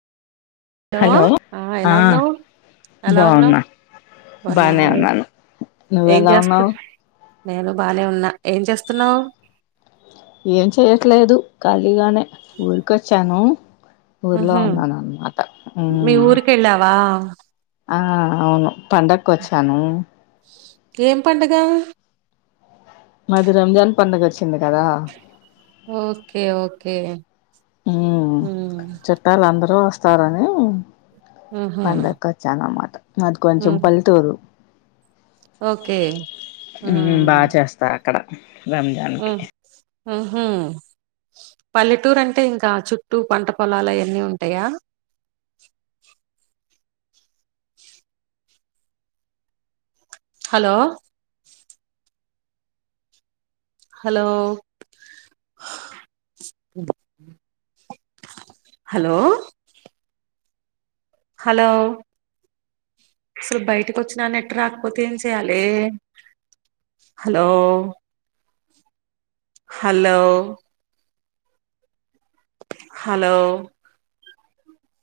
hello ఆ ఎలా ఉన్నావు ఎలా ఉన్నావు బాగున్నా బానే ఉన్నాను ఏం నువ్వెలా జేస్తు ఉన్నావు నేను బానే ఉన్నా ఏం చేస్తున్నావు ఏం చెయట్లేదు ఖాళీగానే ఊరికొచ్చాను ఊర్లో ఉహు ఉన్నాన్మాట ఉ మీ ఊరికి వెళ్ళావా ఆ ఆ అవును పండక్ ఓచ్చాను ఏం పండగ మది రమజాన్ పండుగా అచ్ ఓకే ఓకే ఉమ్ ఉమ్ చుట్టాలు అందరూ వస్తారని ఉహు పండక్ ఓచ్చన్ అన్నమాట మాది కొంచం ఉమ్ పల్లెటూరు ఓకే ఉమ్ బా చేస్తార్ అక్కడ రంజాన్ కి ఉ హు పల్లెటూరు అంటే ఇంకా చుట్టూ పంట పొలాలు అయన్నీ ఉంటాయా హలో హలో హలో హలో అసలు బయటక్ ఓచ్చినాన నెట్ రాకపోతే ఏం చెయాలే హలో హలో హలో